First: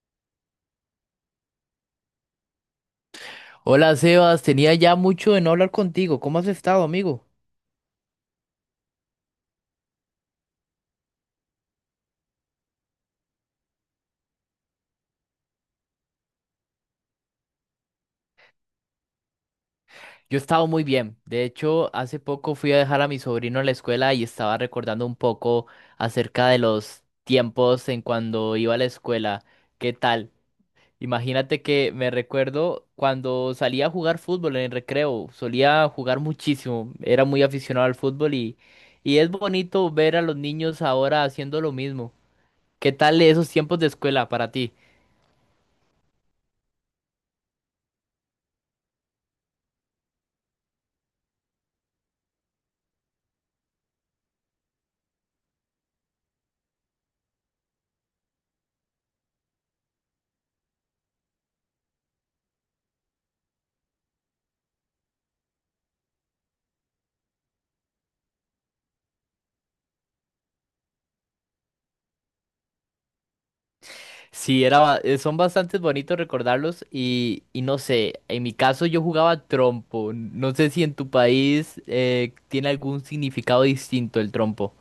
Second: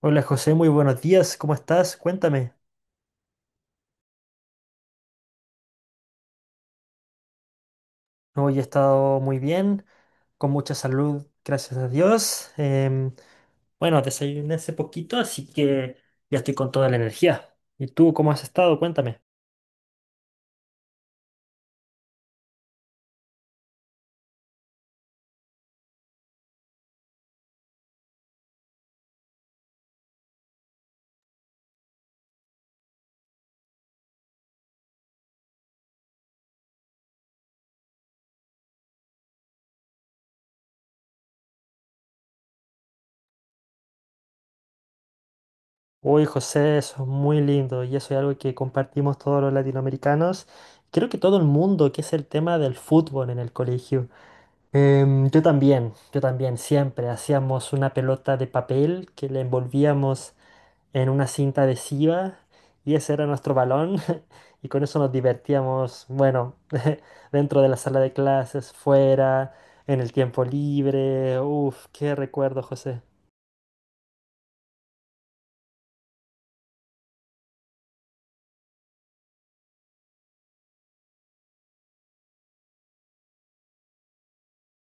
Hola José, muy buenos días, ¿cómo estás? Cuéntame. Hola Sebas, tenía ya mucho de no hablar contigo. ¿Cómo has estado, amigo? Hoy he estado muy bien, con mucha salud, gracias a Dios. Bueno, desayuné hace poquito, así que ya estoy con toda la energía. ¿Y tú cómo has estado? Cuéntame. Yo he estado muy bien. De hecho, hace poco fui a dejar a mi sobrino a la escuela y estaba recordando un poco acerca de los tiempos en cuando iba a la escuela. ¿Qué tal? Imagínate que me recuerdo cuando salía a jugar fútbol en el recreo. Solía jugar muchísimo. Era muy aficionado al fútbol y es bonito ver a los niños ahora haciendo lo mismo. ¿Qué tal esos tiempos de escuela para ti? Uy, José, eso es muy lindo y eso es algo que compartimos todos los latinoamericanos. Creo que todo el mundo, que es el tema del fútbol en el colegio. Yo también, siempre hacíamos una pelota de papel que le envolvíamos en una cinta adhesiva y ese era nuestro balón y con eso nos divertíamos, bueno, dentro de la sala de clases, fuera, en el tiempo libre. Uf, qué recuerdo, José. Sí, son bastante bonitos recordarlos y no sé, en mi caso yo jugaba trompo. No sé si en tu país tiene algún significado distinto el trompo.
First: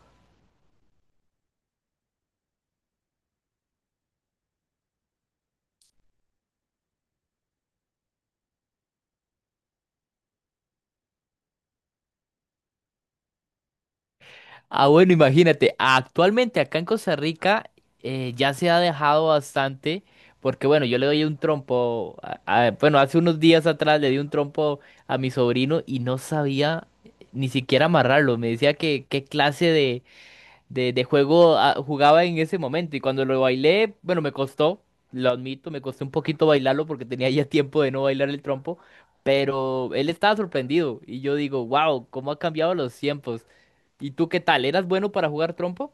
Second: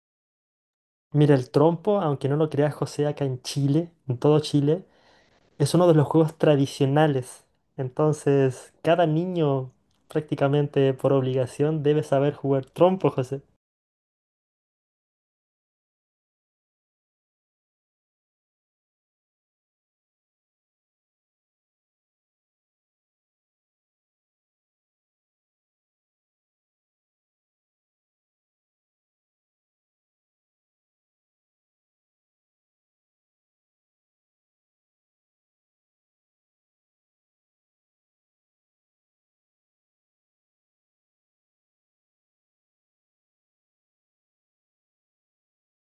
Mira, el trompo, aunque no lo creas, José, acá en Chile, en todo Chile, es uno de los juegos tradicionales. Entonces, cada niño prácticamente por obligación debe saber jugar trompo, José. Ah, bueno, imagínate, actualmente acá en Costa Rica ya se ha dejado bastante porque bueno, yo le doy un trompo, bueno, hace unos días atrás le di un trompo a mi sobrino y no sabía ni siquiera amarrarlo. Me decía que qué clase de juego ah, jugaba en ese momento y cuando lo bailé, bueno, me costó, lo admito, me costó un poquito bailarlo porque tenía ya tiempo de no bailar el trompo, pero él estaba sorprendido y yo digo, wow, cómo ha cambiado los tiempos. ¿Y tú qué tal? ¿Eras bueno para jugar trompo?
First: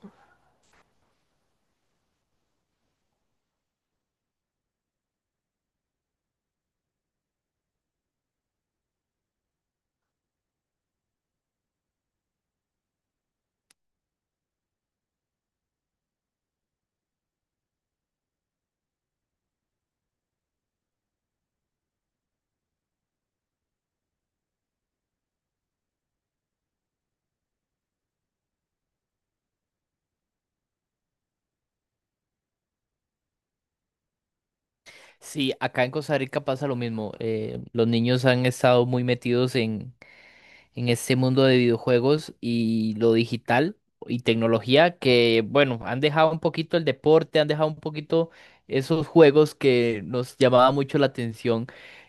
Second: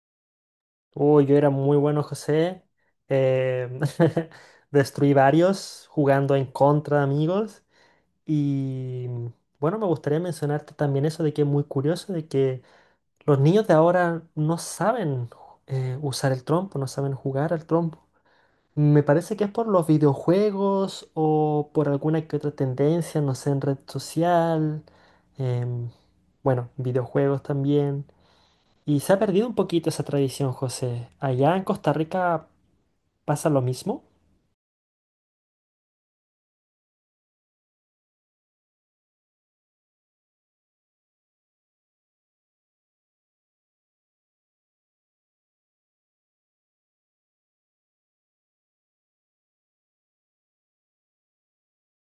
Uy, yo era muy bueno, José. em, Destruí varios jugando en contra de amigos. Y mm, bueno, me gustaría mencionarte también eso de que es muy curioso, de que los niños de ahora no saben usar el trompo, no saben jugar al trompo. Me parece que es por los videojuegos o por alguna que otra tendencia, no sé, en red social. em, bueno, videojuegos también. Y se ha perdido un poquito esa tradición, José. ¿Allá en Costa Rica pasa lo mismo? Sí, acá en Costa Rica pasa lo mismo. Los niños han estado muy metidos en este mundo de videojuegos y lo digital y tecnología que, bueno, han dejado un poquito el deporte, han dejado un poquito esos juegos que nos llamaba mucho la atención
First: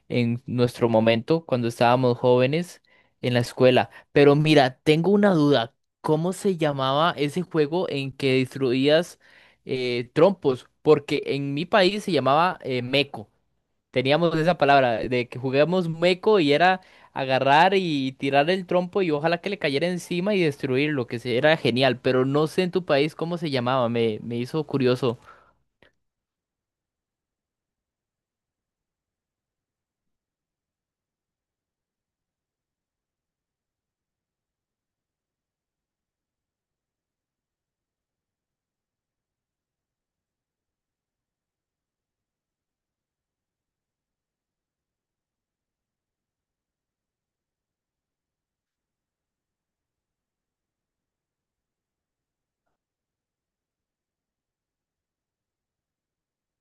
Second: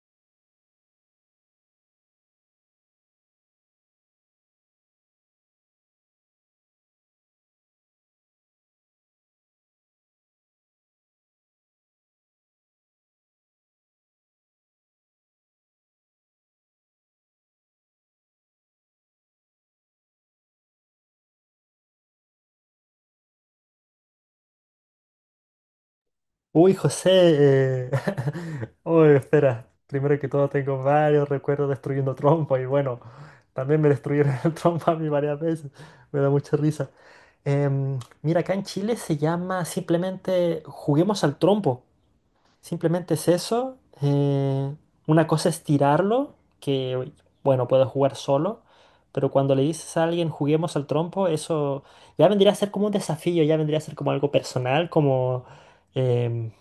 en nuestro momento cuando estábamos jóvenes en la escuela. Pero mira, tengo una duda. ¿Cómo se llamaba ese juego en que destruías trompos? Porque en mi país se llamaba Meco. Teníamos esa palabra de que juguemos meco y era agarrar y tirar el trompo y ojalá que le cayera encima y destruirlo, era genial, pero no sé en tu país cómo se llamaba, me hizo curioso. Uy, José. eh, Uy, espera. Primero que todo, tengo varios recuerdos destruyendo trompo y bueno, también me destruyeron el trompo a mí varias veces. Me da mucha risa. Mira, acá en Chile se llama simplemente juguemos al trompo. Simplemente es eso. Una cosa es tirarlo, que bueno, puedo jugar solo, pero cuando le dices a alguien juguemos al trompo, eso ya vendría a ser como un desafío, ya vendría a ser como algo personal, como em,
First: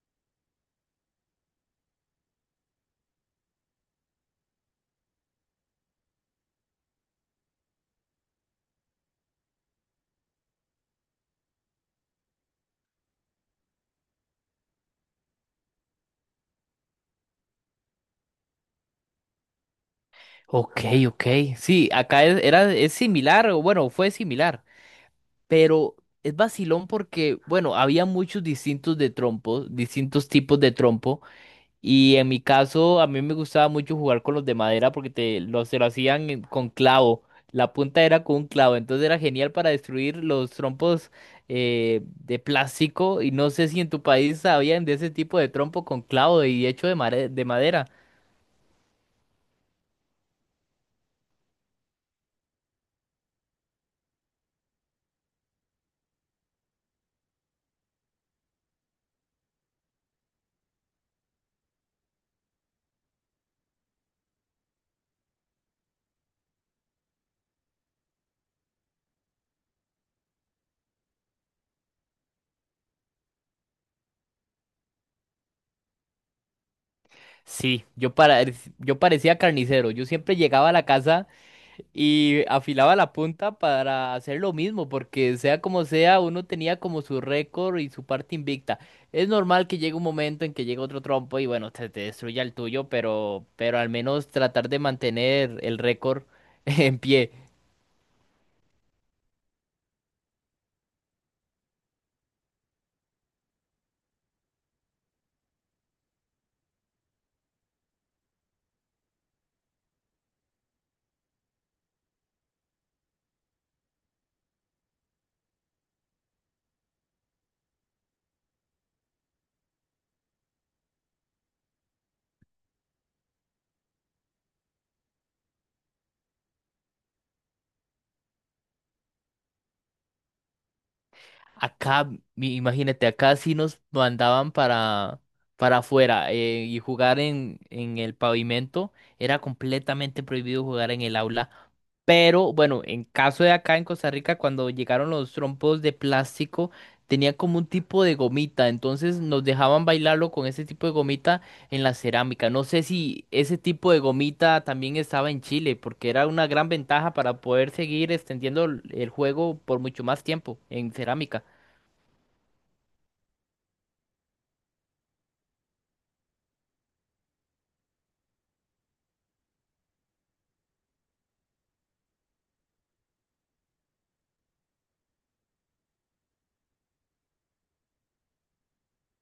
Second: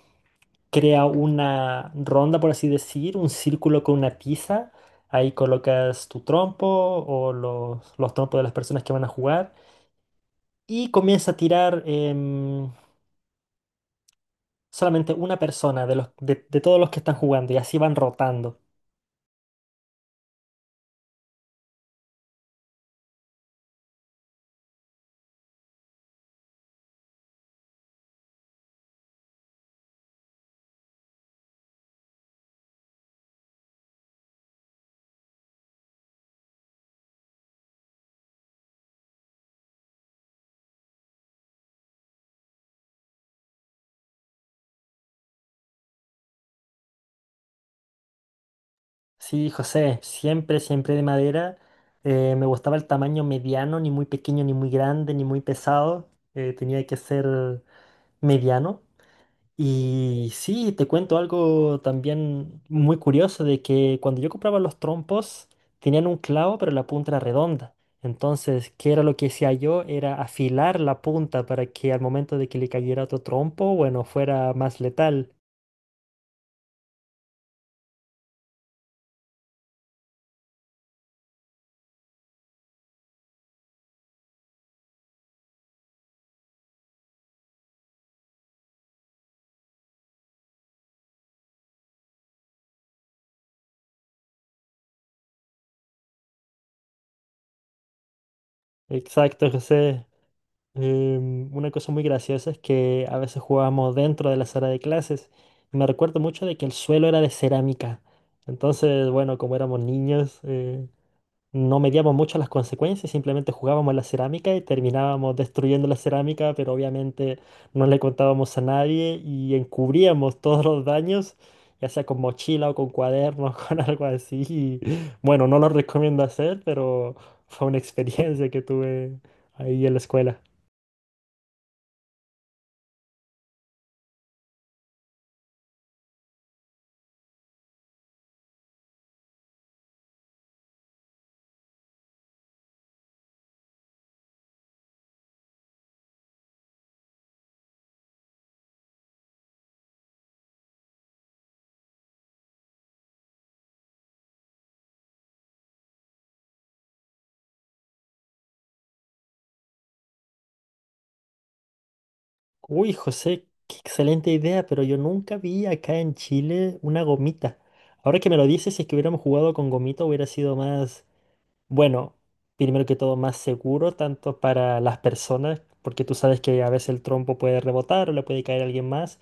crea una ronda, por así decir, un círculo con una tiza. Ahí colocas tu trompo o los trompos de las personas que van a jugar y comienza a tirar em, solamente una persona de todos los que están jugando y así van rotando. Ok, ok, sí, es similar, o bueno, fue similar, pero es vacilón porque, bueno, había muchos distintos de trompos, distintos tipos de trompo. Y en mi caso, a mí me gustaba mucho jugar con los de madera porque se lo hacían con clavo. La punta era con un clavo, entonces era genial para destruir los trompos de plástico. Y no sé si en tu país sabían de ese tipo de trompo con clavo y hecho de, de madera. Sí, José, siempre, siempre de madera. Me gustaba el tamaño mediano, ni muy pequeño, ni muy grande, ni muy pesado. Tenía que ser mediano. Y sí, te cuento algo también muy curioso de que cuando yo compraba los trompos, tenían un clavo, pero la punta era redonda. Entonces, ¿qué era lo que hacía yo? Era afilar la punta para que al momento de que le cayera otro trompo, bueno, fuera más letal. Sí, yo parecía carnicero. Yo siempre llegaba a la casa. Y afilaba la punta para hacer lo mismo, porque sea como sea, uno tenía como su récord y su parte invicta. Es normal que llegue un momento en que llegue otro trompo y bueno, te destruya el tuyo, pero al menos tratar de mantener el récord en pie. Exacto, José. Una cosa muy graciosa es que a veces jugábamos dentro de la sala de clases. Me recuerdo mucho de que el suelo era de cerámica. Entonces, bueno, como éramos niños, no medíamos mucho las consecuencias, simplemente jugábamos la cerámica y terminábamos destruyendo la cerámica, pero obviamente no le contábamos a nadie y encubríamos todos los daños, ya sea con mochila o con cuadernos, con algo así. Y, bueno, no lo recomiendo hacer, pero fue una experiencia que tuve ahí en la escuela. Acá, imagínate, acá sí nos mandaban para afuera y jugar en el pavimento. Era completamente prohibido jugar en el aula. Pero bueno, en caso de acá en Costa Rica, cuando llegaron los trompos de plástico, tenía como un tipo de gomita, entonces nos dejaban bailarlo con ese tipo de gomita en la cerámica. No sé si ese tipo de gomita también estaba en Chile, porque era una gran ventaja para poder seguir extendiendo el juego por mucho más tiempo en cerámica. Uy, José, qué excelente idea, pero yo nunca vi acá en Chile una gomita. Ahora que me lo dices, si es que hubiéramos jugado con gomita hubiera sido más, bueno, primero que todo más seguro, tanto para las personas, porque tú sabes que a veces el trompo puede rebotar o le puede caer a alguien más,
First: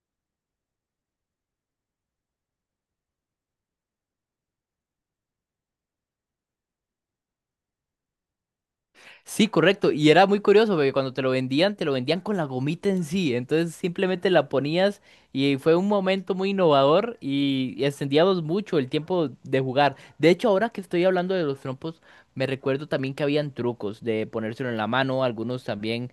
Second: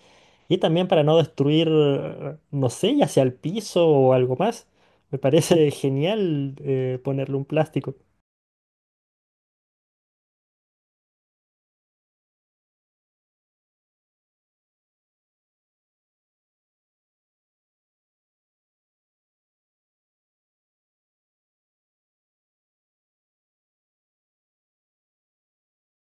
y también para no destruir, no sé, ya sea el piso o algo más. Me parece genial ponerle un plástico. Sí, correcto. Y era muy curioso porque cuando te lo vendían con la gomita en sí. Entonces simplemente la ponías y fue un momento muy innovador y extendíamos mucho el tiempo de jugar. De hecho, ahora que estoy hablando de los trompos, me recuerdo también que habían trucos de ponérselo en la mano. Algunos también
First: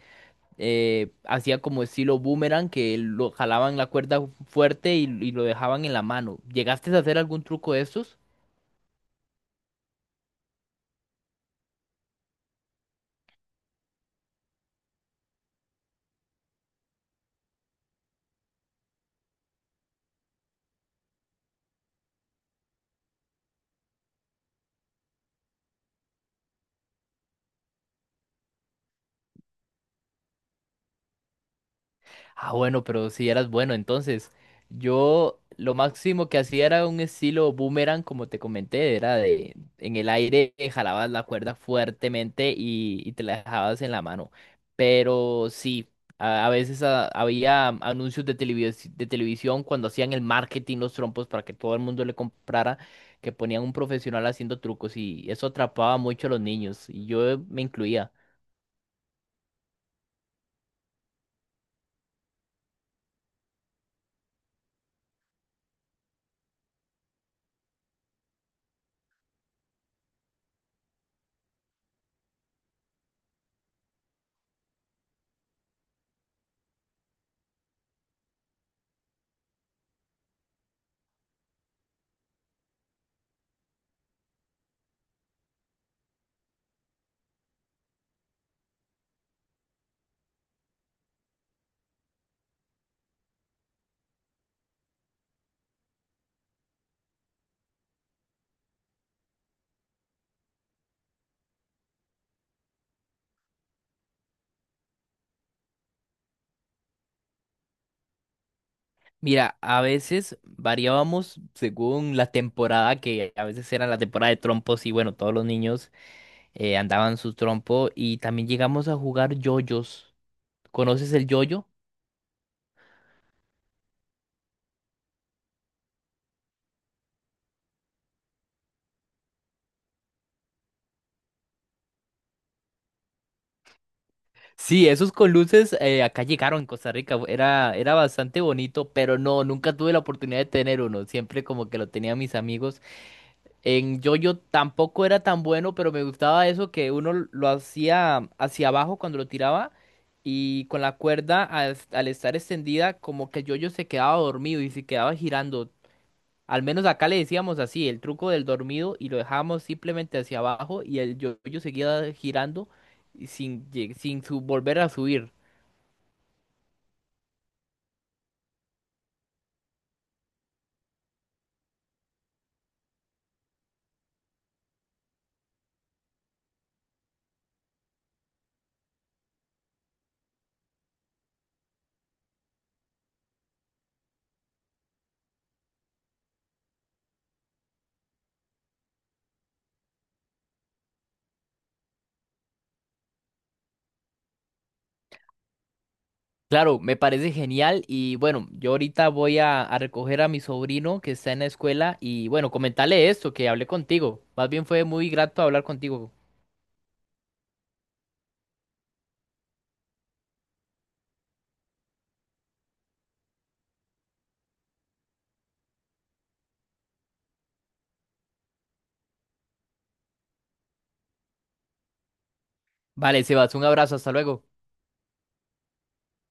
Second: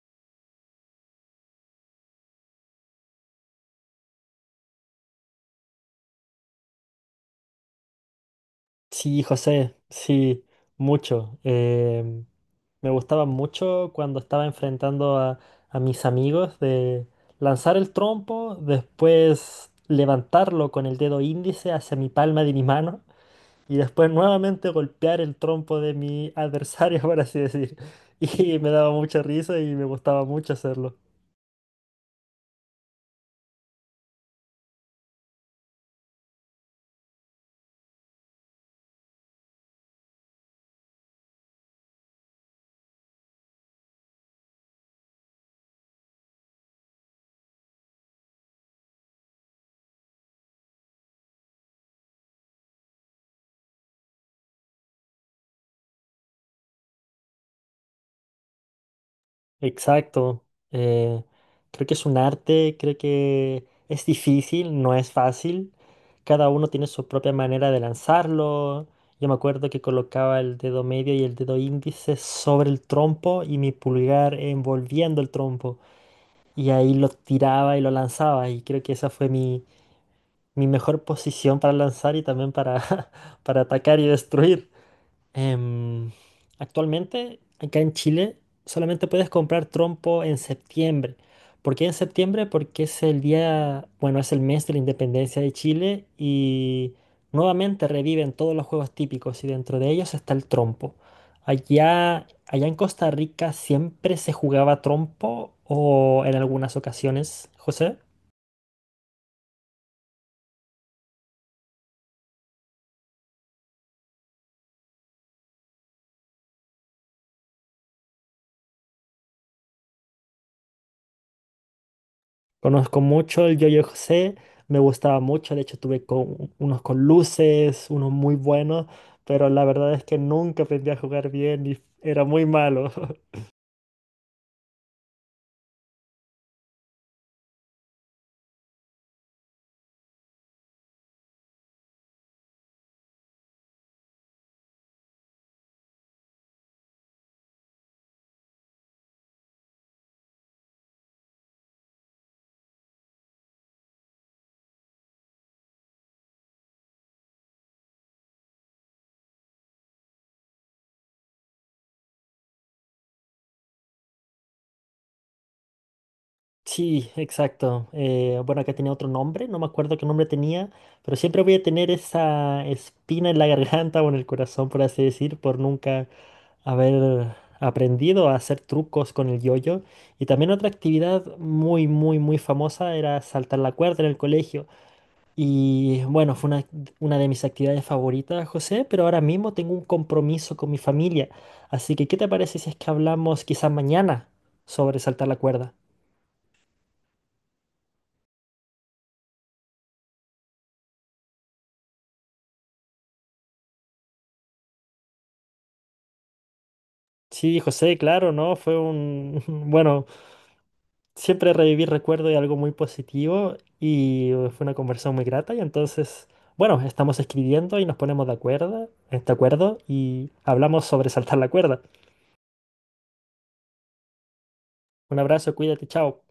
hacían como estilo boomerang que lo jalaban la cuerda fuerte y lo dejaban en la mano. ¿Llegaste a hacer algún truco de estos? Sí, José, sí, mucho. Me gustaba mucho cuando estaba enfrentando a mis amigos de lanzar el trompo, después levantarlo con el dedo índice hacia mi palma de mi mano y después nuevamente golpear el trompo de mi adversario, por así decir. Y me daba mucha risa y me gustaba mucho hacerlo. Ah, bueno, pero si eras bueno, entonces yo lo máximo que hacía era un estilo boomerang, como te comenté, era de en el aire jalabas la cuerda fuertemente y te la dejabas en la mano. Pero sí, a veces ah, había anuncios de de televisión cuando hacían el marketing, los trompos, para que todo el mundo le comprara, que ponían un profesional haciendo trucos y eso atrapaba mucho a los niños y yo me incluía. Exacto. eh, Creo que es un arte, creo que es difícil, no es fácil. Cada uno tiene su propia manera de lanzarlo. Yo me acuerdo que colocaba el dedo medio y el dedo índice sobre el trompo y mi pulgar envolviendo el trompo. Y ahí lo tiraba y lo lanzaba. Y creo que esa fue mi mejor posición para lanzar y también para, para atacar y destruir. Em, Actualmente, acá en Chile, solamente puedes comprar trompo en septiembre. ¿Por qué en septiembre? Porque es el día, bueno, es el mes de la independencia de Chile y nuevamente reviven todos los juegos típicos y dentro de ellos está el trompo. Allá en Costa Rica siempre se jugaba trompo o en algunas ocasiones, José. Mira, a veces variábamos según la temporada, que a veces era la temporada de trompos y bueno, todos los niños andaban su trompo y también llegamos a jugar yoyos. ¿Conoces el yoyo? Conozco mucho el yo-yo José, me gustaba mucho, de hecho tuve con, unos con luces, unos muy buenos, pero la verdad es que nunca aprendí a jugar bien y era muy malo. Sí, esos con luces acá llegaron en Costa Rica, era bastante bonito, pero no, nunca tuve la oportunidad de tener uno, siempre como que lo tenían mis amigos. En yo tampoco era tan bueno, pero me gustaba eso que uno lo hacía hacia abajo cuando lo tiraba y con la cuerda al estar extendida como que el yo se quedaba dormido y se quedaba girando. Al menos acá le decíamos así, el truco del dormido y lo dejábamos simplemente hacia abajo y el yo seguía girando y sin, lleg- sin su- volver a subir. Sí, exacto. Bueno, que tenía otro nombre, no me acuerdo qué nombre tenía, pero siempre voy a tener esa espina en la garganta o en el corazón, por así decir, por nunca haber aprendido a hacer trucos con el yo-yo. Y también otra actividad muy, muy, muy famosa era saltar la cuerda en el colegio. Y bueno, una de mis actividades favoritas, José, pero ahora mismo tengo un compromiso con mi familia. Así que, ¿qué te parece si es que hablamos quizás mañana sobre saltar la cuerda? Claro, me parece genial y bueno, yo ahorita voy a recoger a mi sobrino que está en la escuela y bueno, comentarle esto, que hablé contigo. Más bien fue muy grato hablar contigo. Sí, José, claro, ¿no? Fue un... Bueno, siempre revivir recuerdo de algo muy positivo y fue una conversación muy grata y entonces, bueno, estamos escribiendo y nos ponemos de acuerdo y hablamos sobre saltar la cuerda. Vale, Sebas, un abrazo, hasta luego. Un abrazo, cuídate, chao.